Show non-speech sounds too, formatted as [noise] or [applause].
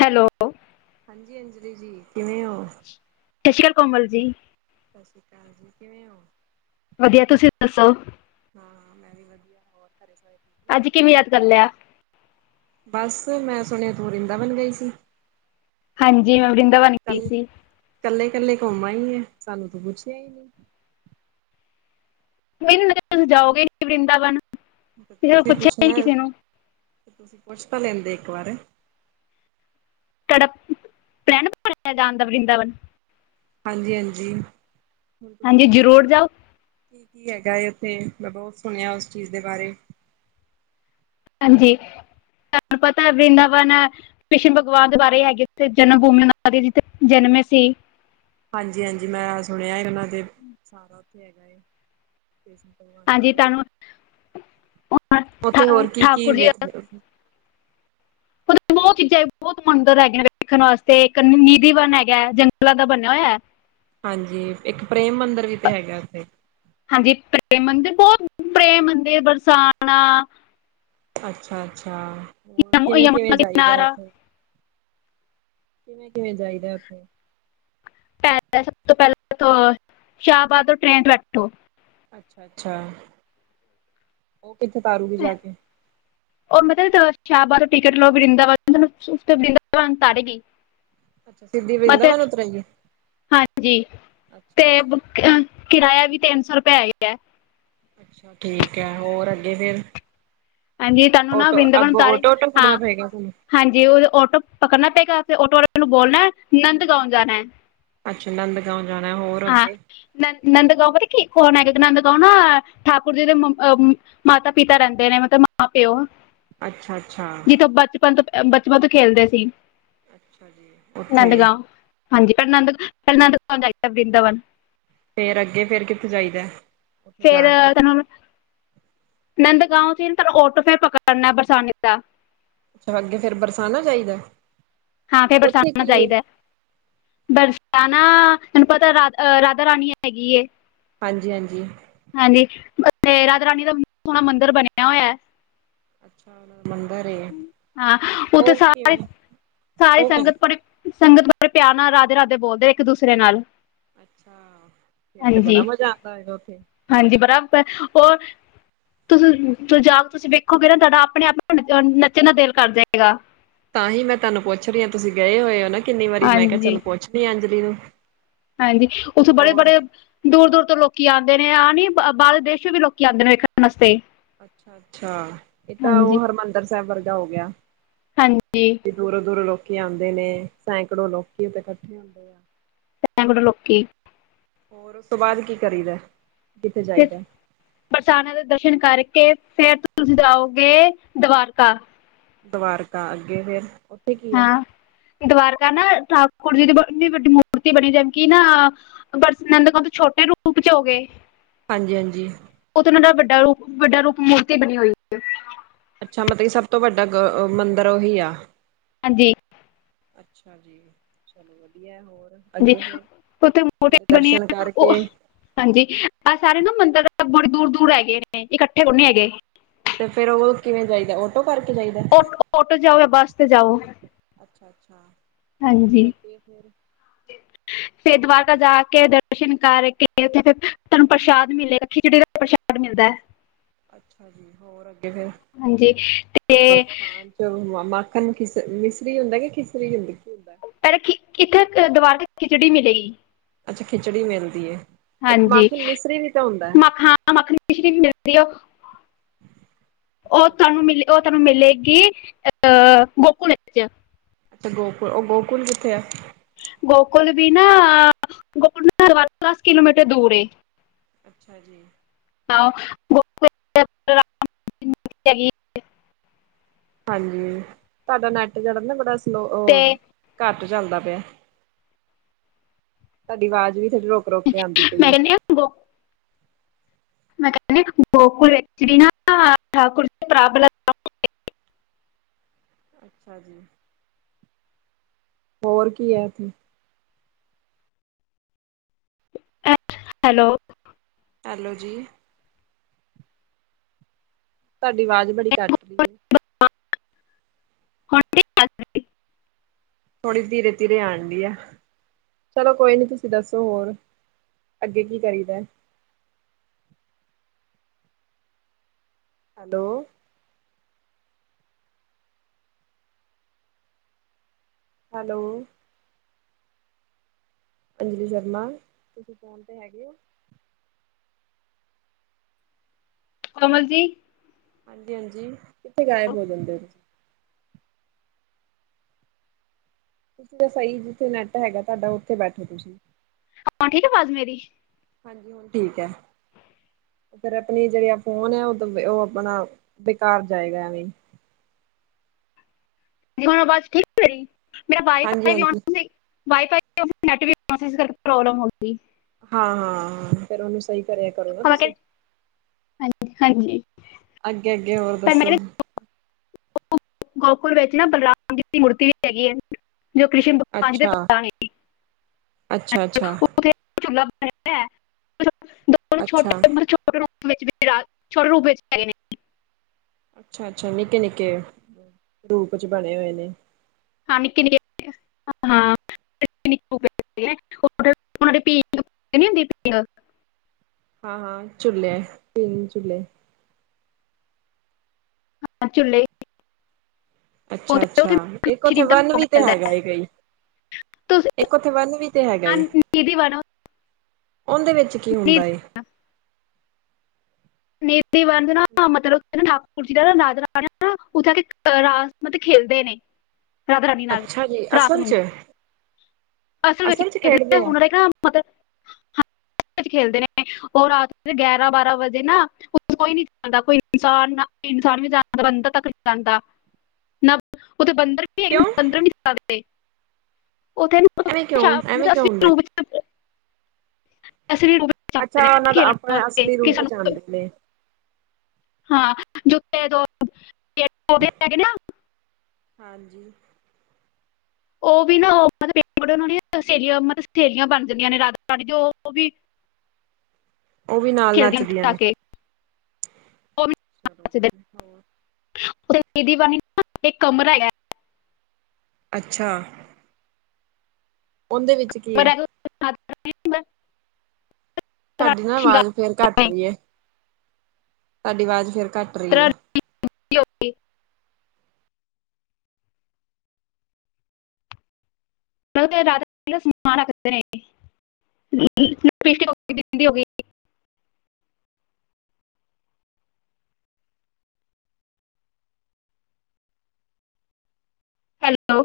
Hello. ਹਾਂਜੀ ਹਾਂਜੀ, ਵੀਰ ਜੀ ਕਿਵੇਂ ਔ? ਸਤਿ ਸ਼੍ਰੀ ਅਕਾਲ ਕੋਮਲ ਜੀ। ਸਤਿ ਸ਼੍ਰੀ ਅਕਾਲ ਜੀ ਕਿਵੇਂ ਓ? ਵਧੀਆ ਤੁਸੀਂ ਦੱਸੋ? ਹਾਂ ਹਾਂ, ਮੈਂ ਵੀ ਵਧੀਆ ਹੋਰ ਘਰੇ ਸਾਰੇ, ਨੇ? ਅੱਜ ਕਿਵੇਂ ਯਾਦ ਕਰ ਲਿਆ। ਬਸ ਮੈਂ ਸੁਣਿਆ ਤੂੰ ਵਰਿੰਦਾਬਨ ਗਈ ਸੀ। ਹਾਂਜੀ, ਮੈਂ ਵਰਿੰਦਾਵਨ ਗਈ ਸੀ। ਇਕੱਲੇ-ਇਕੱਲੇ ਘੁੰਮਾ ਹੀ ਆ ਸਾਨੂੰ ਤੂੰ ਪੁੱਛਿਆ ਹੀ ਨੀ। ਕੋ ਮ ਤੁਸੀਂ ਜਾਓਗੇ, ਵਰਿੰਦਾਵਨ ਤੇ ਕਿਸੇ ਨੂੰ ਤੁਸੀਂ ਪੁੱਛਿਆ ਪੁੱਛਣਾ ਨਹੀਂ ਕਿਸੇ ਨੂੰ। ਤੁਸੀਂ ਪੁੱਛ ਤਾਂ ਲੈਂਦੇ ਇੱਕ ਵਾਰੇ, [unintelligible] ਵਰੀਦਾਵਨ, ਹਾਂਜੀ-ਹਾਂਜੀ, ਹੁਣ ਤੁਸੀਂ ਹਾਂਜੀ ਦੱਸੋ? ਜ਼ਰੂਰ ਜਾਓ ਕੀ-ਕੀ ਹੈਗਾ, ਉੱਥੇ ਮੈਂ ਬਹੁਤ ਸੁਣਿਆ ਉਸ ਚੀਜ਼ ਦੇ ਬਾਰੇ। ਹਾਂਜੀ, ਤੁਹਾਨੂੰ ਪਤਾ ਵ੍ਰੰਦਾਵਨ ਕ੍ਰਿਸ਼ਨ ਭਗਵਾਨ ਦੇ ਬਾਰੇ ਹੈਗੇ, ਜਨਮ ਭੂਮੀ ਜਿੱਥੇ ਜਨਮੇ ਸੀ। ਹਾਂਜੀ-ਹਾਂਜੀ, ਮੈਂ ਸੁਣਿਆ ਉਹਨਾਂ ਦੇ ਸਾਰਾ ਉੱਥੇ ਹੈਗਾ ਕ੍ਰਿਸ਼ਨ ਭਗਵਾਨ ਹਾਂਜੀ ਬਾਰੇ, ਤੁਹਾਨੂੰ ਉਹ ਉੱਥੇ ਠਾ- ਹੋਰ ਕੀ ਕੀ ਠਾਕੁਰ ਜੀ ਵੇਖਦੇ [unintelligible] ਬਹੁਤ ਚੀਜ਼ਾਂ ਬਹੁਤ ਮੰਦਰ ਹੈਗੀਆ, ਨੇ ਵੇਖਣ ਵਾਸਤੇ ਇੱਕ ਨਿਧੀਵਨ ਹੈਗਾ, ਜੰਗਲਾਂ ਦਾ ਬਣਿਆ ਹੋਇਆ ਹੈਂ ਹਾਂਜੀ, ਇੱਕ ਪ੍ਰੇਮ ਮੰਦਰਿਰ ਵੀ ਤੇ ਹੈਗਾ ਉੱਥੇ, ਹਾਂਜੀ, ਪ੍ਰੇਮ ਮੰਦਿਰ ਬਹੁਤ ਪ੍ਰੇਮ ਮੰਦਿਰ ਬਰਸਾਣਾ। ਅੱਛਾ-ਅੱਛਾ, ਹੋਰ ਯਮ- ਕਿਵੇਂ ਯਮੁਨਾ ਕਿਵੇਂ ਚਈਦਾ ਕਿਨਾਰਾ ਉੱਥੇ ਕਿਵੇਂ-ਕਿਵੇਂ ਜਾਈਦਾ ਉੱਥੇ ਪ ਸਭ ਤੋਂ ਪਹਿਲਾਂ ਸ਼ਾਹਬਾਦ ਤੋਂ ਟ੍ਰੇਨ ਚ ਬੈਠੋ, ਅੱਛਾ-ਅੱਛਾ, ਉਹ ਕਿੱਥੇ ਤਾਰੂਗੀ ਜਾ ਕੇ ਉਹ ਮਤਲਬ ਸ਼ਾਹਬਾਦ ਤੋਂ ਟਿਕਟ ਲਓ, ਵਰਿੰਦਾਵਨ ਉਸ ਵਦਾਵਨ ਤਾਰੇਗੀ। ਅੱਛਾ ਸਿੱਧੀ ਮਤਲਬ ਵਰਿੰਦਾਵਨ ਉਤਰੇਗੀ ਹਾਂਜੀ ਅੱਛਾ ਤੇ, ਅੱਛਾ ਕਿਰਾਇਆ ਵੀ ਤਿੰਨ ਸੌ ਰੁਪਇਆ ਹੇਗਾ। ਅੱਛਾ ਠੀਕ ਹੈ, ਹੋਰ ਅੱਗੇ ਫੇਰ ਹਾਂਜੀ ਤੁਹਾਨੂੰ ਨਾ ਓਟੋ ਵਰਿੰਦਾਵਨ ਅੱਗੋਂ ਤਾਰੇ ਓਟੋ-ਓਟੋ ਫੜਨਾ ਹਾਂ ਪਏ ਗਿਆ, ਤੁਹਾਨੂੰ। ਹਾਂਜੀ, ਉਹ ਟੋ ਪਕੜਨਾ ਪਏਗਾ, ਟੋ ਵਾਲੇ ਮੈਨੂੰ ਬੋਲਣਾ ਆਨੰਦ ਗਉਣ ਜਾਣਾ। ਅੱਛਾ ਨੰਦ ਗਾਉ ਜਾਣਾ, ਹੋਰ ਹਾਂ ਅੱਗੇ ਨ ਨੰਦ ਗਾਓ ਕੀ ਕੌਣ ਹੈਗਾ, ਨੰਦ ਗਾਂਉ ਨਾ ਠਾਕੁਰ ਜੀ ਦੇ ਮਾਤਾ ਪਿਤਾ ਰਹਿੰਦੇ ਨੇ ਮਤਲਬ ਮਾਂ ਪਿਓ ਅੱਛਾ ਅੱਛਾ ਜਿਥੋਂ ਬਚਪਨ ਤੋਂ ਬਚਪਨ ਤੋਂ ਖੇਲਦੇ ਸੀ। ਅੱਛਾ ਜੀ ਉੱਥੇ ਵੀ, ਨੰਦਗਾਂਵ ਹਾਂਜੀ, ਪ੍ਰਨੰਦ-ਪ੍ਰਨੰਦ ਕ ਜਾਈਦਾ ਵ੍ਰਿੰਦਾਵਨ ਫੇਰ ਅੱਗੇ ਫੇਰ ਕਿੱਥੇ ਜਾਈਦਾ। ਉੱਥੋਂ ਫੇਰ ਜਾ ਕੇ ਤਨੂੰ ਨੰਦ ਗਾਉ ਚ ਹੀ ਨਾ ਤਾਨੂੰ ਔਟੋ ਫਿਰ ਪਕੜਨਾ ਬਰਸਾਨੀ ਦਾ। ਅੱਛਾ, ਅੱਗੇ ਫੇਰ ਬਰਸਾਨਾ ਚਾਹੀਦਾ। ਹਾਂ, ਫੇਰ ਬਰਸਾਨਾ ਜਾਈਦਾ ਏ। ਬਰਸਾਣਾ ਤੈਨੂੰ ਪਤਾ ਰਾ ਰਾਧਾ ਰਾਣੀ ਹੈਗੀ ਐ। ਹਾਂਜੀ, ਹਾਂਜੀ, ਹਾਂਜੀ, ਰਾਧਾ ਰਾਣੀ ਦਾ ਸੋਹਣਾ ਮੰਦਿਰ ਬਣਿਆ ਹੋਇਆ। ਅੱਛਾ, ੳਹਨਾ ਦਾ ਮੰਦਿਰ ਏ। ਹਾਂ, ਉੱਥੇ ਉਹ ਕਿਵੇਂ ਸਾਰੀ ਸਾਰੀ ਉਹ ਕ ਸੰਗਤ ਬੜ ਸੰਗਤ ਬਾਰੇ ਪਿਆਰ ਨਾਲ ਰਾਧੇ-ਰਾਧੇ ਬੋਲਦੇ ਇੱਕ ਦੂਸਰੇ ਨਾਲ ਅੱਛਾ, ਫਿਰ ਤੇ ਹਾਂਜੀ ਬੜਾ ਮਜ਼ਾ ਆਉਂਦਾ ਹੈਗਾ ਉੱਥੇ ਹਾਂਜੀ, ਬੜ ਉਹਰ ਤੁਸੀਂ ਜਾ ਕੇ ਤੁਸੀਂ ਵੇਖੋਗੇ, ਨਾ ਤੁਹਾਡਾ ਆਪਣੇ ਆਪ ਨੱਚਣ ਦਾ ਦਿਲ ਕਰ ਜਾਏਗਾ। ਤਾਂ ਹੀ ਮੈਂ ਤੁਹਾਨੂੰ ਪੁੱਛ ਰਹੀ ਹਾਂ ਤੁਸੀਂ ਗਏ ਹੋਏ, ਹੋ ਨਾ ਕਿੰਨੀ ਵਾਰੀ ਮੈਂ ਕਿਹਾ, ਹਾਂਜੀ ਚੱਲ ਪੁੱਛਣੀ ਅੰਜਲੀ ਨੂੰ। ਹਾਂਜੀ, ਉੱਥੇ ਬੜੇ ਹੋਰ। ਬੜੇ ਦੂਰ-ਦੂਰ ਤੋਂ ਲੋਕੀ ਆਉਂਦੇ ਨੇ ਆ, ਨੀ ਬਾਹਰਲੇ ਦੇਸ਼ ਚ ਵੀ ਲੋਕੀ ਆਉਂਦੇ ਨੇ ਵੇਖਣ ਵਾਸਤੇ। ਅੱਛਾ-ਅੱਛਾ, ਇਹ ਤਾਂ ਹਾਂਜੀ ਉਹ ਹਰਿਮੰਦਰ ਸਾਹਿਬ ਵਰਗਾ ਹੋ ਗਿਆ। ਹਾਂਜੀ। ਦੂਰੋਂ ਦੂਰੋਂ ਲੋਕੀ ਆਉਂਦੇ ਨੇ ਸੈਂਕੜੋ ਲੋਕੀ ਤੇ ਇਕੱਠੇ ਹੁੰਦੇ ਆ ਐਵੇਂ ਦੇ ਲੋਕੀ। ਹੋਰ ਉਸ ਤੋਂ ਬਾਅਦ ਕੀ ਕਰੀਦਾ, ਕਿੱਥੇ ਜਾਈਦਾ? ਬਰਸਾਾਨਾ ਦੇ ਦਰਸ਼ਨ ਕਰਕੇ, ਫੇਰ ਤੁਸੀਂ ਜਾਓਗੇ ਦਵਾਰਕਾ। ਦੁਬਾਰਕ ਅੱਗੇ ਫੇਰ ਕੀ ਆ? ਹਾਂ ਦਵਾਰਕਾ ਨਾ ਠਾਕੁਰ ਜੀ ਦੀ ਬਨੀ ਵੱਡੀ ਮੂਰਤੀ ਬਣੀ ਜਿਵੇ ਕਿ ਨਾ ਪਰਸ ਨੰਦਕਾਂ ਤੋਂ ਛੋਟੇ ਰੂਪ ਚ ਹੋ ਗਏ। ਹਾਂਜੀ ਹਾਂਜੀ। ਉਥੇ ਉਹਨਾਂ ਦਾ ਵੱਡਾ ਰੂਪ, ਵੱਡਾ ਰੂਪ ਮੂਰਤੀ ਬਣੀ ਹੋਈ। ਤੇ ਅੱਛਾ ਮਤਲਬ ਕਿ ਸਭ ਤੋਂ ਵੱਡਾ ਮੰਦਿਰ ਉਹੀ ਆ। ਹਾਂਜੀ। ਅੱਛਾ ਜੀ ਚਲੋ ਵਧੀਆ ਹੋਰ। ਜੀ ਅੱਗੇ ਫੇਰ ਉੱਥੇ ਉਹਦੇ ਮੂਰਤੀਆਂ ਦਰਸ਼ਨ ਬਣੀਆਂ ਉਹ ਕਰਕੇ ਹਾਂਜੀ, ਆਹ ਸਾਰੇ ਨਾ ਮੰਦਿਰ ਬੜੇ ਦੂਰ ਦੂਰ ਹੈਗੇ ਨੇ, ਇਕੱਠੇ ਕੋਈ ਨੀ ਹੈਗੇ। ਤੇ ਫੇਰ ਉਹ ਕਿਵੇਂ ਜਾਈਦਾ, ਓਟੋ ਕਰਕੇ ਜਾਈਦਾ? ਓਟੋ ਜਾਓ ਜਾਂ ਬੱਸ ਤੇ ਜਾਓ। ਅੱਛਾ ਅੱਛਾ ਫੇਰ ਹਾਂਜੀ। ਅੱਗੇ ਫੇਰ ਫੇਰ ਦੁਆਾਰਕਾ ਜਾ ਕੇ ਦਰਸ਼ਨ ਕਰਕੇਥੇ ਫਿਰ ਤੁਹਾਨੂੰ ਪ੍ਰਸ਼ਾਦ ਮਿਲੇ ਖਿਚੜੀ ਦਾ ਪ੍ਰਸ਼ਾਦ ਮਿਲਦਾ ਅੱਛਾ ਜੀ ਹੋਰ ਅੱਗੇ ਫਿਰ ਹਾਂਜੀ ਤੇ ਬਾਂ ਮਾੱਖਣ ਨੂੰ ਖਿਸ ਮਿਸਰੀ ਹੁੰਦਾ ਕਿ ਖਿਸਰੀ ਹੁੰਦੀ ਕੀ ਹੁੰਦਾ? ਪਹਿਲਾਂ ਦੁਆਰਕਾ ਖਿਚੜੀ ਮਿਲੇਗੀ। ਅੱਛਾ ਖਿਚੜੀ ਮਿਲਦੀ ਏ। ਇੱਕ ਹਾਂਜ ਮਾਖਣ ਮਿਸਰੀ ਵੀ ਤਾਂ ਹੁੰਦਾ। ਮਾਖਨ ਮਿਛਰੀ ਵੀ ਮਿਲਦੀ ਆ ਉਹ ਅੱਛਾ ਤੁਹਾਨੂੰ ਮੈਂ ਅੱਛਾ, ਉਹ ਤੁਹਾਨੂੰ ਮਿਲੇਗੀ ਅਹ ਗੋਕੁਲ ਵਿੱਚ ਤੇ ਗੋਕ ਗੋਕੁਲ ਉਹ ਗੋਕੁਲ ਕਿੱਥੇ ਆ? ਗੋਕੁਲ ਵੀ ਨਾ ਗੋਕੁਲ ਘਰ ਤੋਂ ਦਸ ਕਿਲੋਮੀਟਰ ਦੂਰ ਏ। ਅੱਛਾ ਜੀ। [unintelligible] ਹਾਂਜੀ ਤੁਹਾਡਾ ਨੈਟ ਵਰਕ ਨਾ ਬੜਾ ਸਲੋ ਤੇ ਘੱਟ ਚੱਲਦਾ ਪਿਆ ਤੁਹਾਡੀ ਆਵਾਜ਼ ਵੀ ਥੋਡੀ ਰੋਕ [unintelligible] ਮੈਂ ਕਹਿੰਦੀ ਹਾਂ ਗੋਕੁਲ ਮੈਂ ਕਹਿਨੀ ਹਾਂ ਗੋਕਲ ਵ ਨਾ ਠਾਕੁਰ ਪ੍ਰਾਬਲ ਅੱਛਾ ਜੀ, ਹੋਰ ਕੀ ਐ ਉੱਥੇ? ਹੈਲੋ ਹੈਲੋ ਜੀ। ਤੁਹਾਡੀ ਆਵਾਜ਼ ਬੜੀ ਕੱਟ ਰਹੀ ਹੈ। ਹੁਣ ਨਹੀਂ ਕੱਟਦੀ ਥੋੜੀ ਧੀਰੇ ਧੀਰੇ ਆਣ ਡਹੀ ਆ। ਚਲੋ ਕੋਈ ਨਹੀਂ ਤੁਸੀਂ ਦੱਸੋ ਹੋਰ ਅੱਗੇ ਕੀ ਕਰੀਦਾ ਹੈਲੋ ਹੈਲੋ। ਅੰਜਲੀ ਸ਼ਰਮਾ ਤੁਸੀਂ ਫੋਨ ਤੇ ਹੈਗੇ ਹੋ? ਕੋਮਲ ਜੀ। ਹਾਂਜੀ ਹਾਂਜੀ ਕਿੱਥੇ ਗਾਇਬ ਹੋ ਜਾਂਦੇ ਹੋ ਤੁਸੀਂ ਤਾਂ ਸਹੀ ਜਿੱਥੇ ਨੈੱਟ ਹੈਗਾ ਤੁਹਾਡਾ ਉੱਥੇ ਬੈਠੋ ਤੁਸੀਂ ਹੁਣ ਠੀਕ ਆਵਾਜ਼ ਮੇਰੀ। ਹਾਂਜੀ ਹੁਣ ਠੀਕ ਐ। ਫੇਰ ਆਪਣੀ ਜਿਹੜੀ ਅ ਫੋਨ ਓ ਉਹ ਉਹ ਆਪਣਾ ਬੇਕਾਰ ਜਾਏਗਾ ਐ ਵੀ। ਜੀ ਮਨੂੰ ਆਵਾਜ਼ ਠੀਕ ਹੈੇਰੀ ਮੇਰਾ ਭਾਈ ਹਾਂਜੀ-ਹਾਂਜੀ ਵੀ। ਵਾਈਫਾਈੈ ਨੈਟ ਵੀਕੇ ਪ੍ਰੋਬਲਮ ਹੋ ਗ। ਹਾਂ ਹਾਂ ਹਾਂ ਫੇਰ ਉਹਨੂੰ ਸਹੀ ਕਰਿਆ। ਕਰੋ ਨਾ ਖਲੋ ਕੇ ਤੁਸੀਂ। ਹਾਂਜੀ ਹਾਂਜੀ। ਅੱਗੇ ਅੱਗੇ ਹੋਰ ਪਰ ਮੈਂ ਦੱਸੋ? ਕਹਿੰਦੀ ਗੋਕੁਲ ਵੇਚਣਾ ਬਲਰਾਮ ਜੀ ਦੀ ਮੂਰਤੀ ਵੀ ਹੈਗੀ ਏ ਜੋ ਕ੍ਰਿਸ਼ਨ ਭਗਵਾਨ ਜੀ ਦੇ ਪਿਤਾ ਨੇਂ। ਅੱਛਾ ਅੱਛਾ। [unintelligible] ਅੱਛਾ। ਛੋਟੇ ਵਿੱਚ ਵੀ ਛੋਟੇ ਰੂਪ ਵਿੱਚ ਹੈਗੇ ਨੇ ਅੱਛਾ ਅੱਛਾ ਨਿੱਕੇ ਨਿੱਕੇ ਰੂਪ ਚ ਬਣੇ ਹੋਏ ਨੇ। ਹਾਂ ਨਿੱਕੇ ਨਿੱਕੇ ਹਾਂ। [unintelligible] ਹਾਂ ਹਾਂ ਝੁੱਲੇ ਤਿੰਨ ਝੁੱਲੇ। ਹਾਂ ਝੁੱਲੇ। ਅੱਛਾ ਅੱਛਾ ਇੱਕ ਸ਼੍ਰੀ ਉੱਥੇ ਦਾ ਵਨ ਭੋਗ ਵੀ ਤੇ ਮਿਲਦਾ ਹੈ। ਹੈਗਾ ਕਈ। ਤੁਸੀਂ ਇੱਕ ਉਥੇ ਵੰਨ ਵੀ ਤੇ ਹੈਗਾ ਆ ਏ। ਨੀਦੀ ਵਨ ਉਹਦੇ ਵਿੱਚ ਕੀ ਨੀ- ਹੁੰਦਾ ਏ? ਨਿਤੀ ਵੰਦਨਾ ਮਤਲਬ ਨਾ ਰਾਜ ਉੱਥੇ ਆ ਕੇ ਰਾਤ ਨੂੰ ਨਾ ਖੇਲਦੇ ਨੇ। ਰਾਧਾ ਰਾਾਣੀ ਨਾਲ ਅੱਛਾ ਜੀ, ਰਾਤ ਅਸਲ ਚ ਨੂੰ। ਅਸਲ ਵਿੱਚ ਚ ਕਹਿੰਦੇ ਖੇਡਦੇ ਆ, ਹੁਣ ਨਾ ਮਤਲਬ ਹਾਂ ਆਪਸ ਚ ਖੇਲਦੇ ਨੇ ਉਹ ਰਾਤ ਗਿਆਰਾਂ ਬਾਰਾਂ ਵਜੇ ਨਾ ਉੱਥੇ ਕੋਈ ਨੀ ਜਾਂਦਾ ਕੋਈ ਇਨਸਾਨ ਇਨਸਾਨ ਵੀ ਜਾਦਾ ਬੰਦਾ ਤੱਕ ਨਹੀਂ ਜਾਂਦਾ। ਨਾ ਉਥੇ ਬੰਦਰ ਵੀ ਹੈਗੇ ਕਿਉਂ ਬੰਦਰ ਨੀ ਛੱਡਦੇ। ਉਥੇਤਲੂ। ਐਵੇਂ ਕਿਉਂ ਐਵੇਂ ਕਿਉਂ ਹੁੰਦਾ? ਅਸੀ ਵੀ ਅੱਛਾ, ਜਾਂਦੇ ਵ ਉਹਨਾਂ ਦਾ ਖੇਲਣ ਆਪਣੇ ਵਾਸਤੇ ਅਸਲੀ ਕਿ ਰੂਪ ਚ ਸਾਨੂੰ ਆਂਦੇ ਨੇ ਹਾਂ ਜੁਤੇ ਹੈਗੇ ਨਾ। ਹਾਂਜੀ। ਉਹ ਵੀ ਨਾਬ ਉਹ ਨੇ ਸਹੇਲੀਆਂ ਮਤਲਬ ਸਹੇਲੀਆਂ ਬਣ ਜਾਂਦੀਆਂ ਨੇ ਰਾਦਾ ਰਾਣੀ ਉਹ ਵੀ। ਉਹ ਵੀ ਨਾਲ ਖੇਲਦੀਆਂ ਨੱਚਦੀਆਂ ਤਾਂ ਨੇ। ਕੇ ਉਹਦੀ ਇੱਕ ਦੀਵਾਨ ਨਾ ਇੱਕ ਕਮਰਾ ਹੈਗਾ। ਅੱਛਾ। ਉਹਦੇ ਵਿੱਚ ਕੀ ਹੈ? [unintelligible] ਰਾਧਾ ਤਵਾਡੀ ਨਾ ਰਾਣੀ ਆਵਾਜ਼ ਸ਼ਿੰਗਾਰ ਫੇਰ ਘੱਟ ਨੇ ਰਹੀ ਹੈ ਤਵਾਡੀ ਆਵਾਜ਼ ਫੇਰ ਘੱਟ ਰਹੀ ਹੈ। Okay okay. ਰਾ ਰੱਖਦੇ ਨੇ ਹੈਲੋ।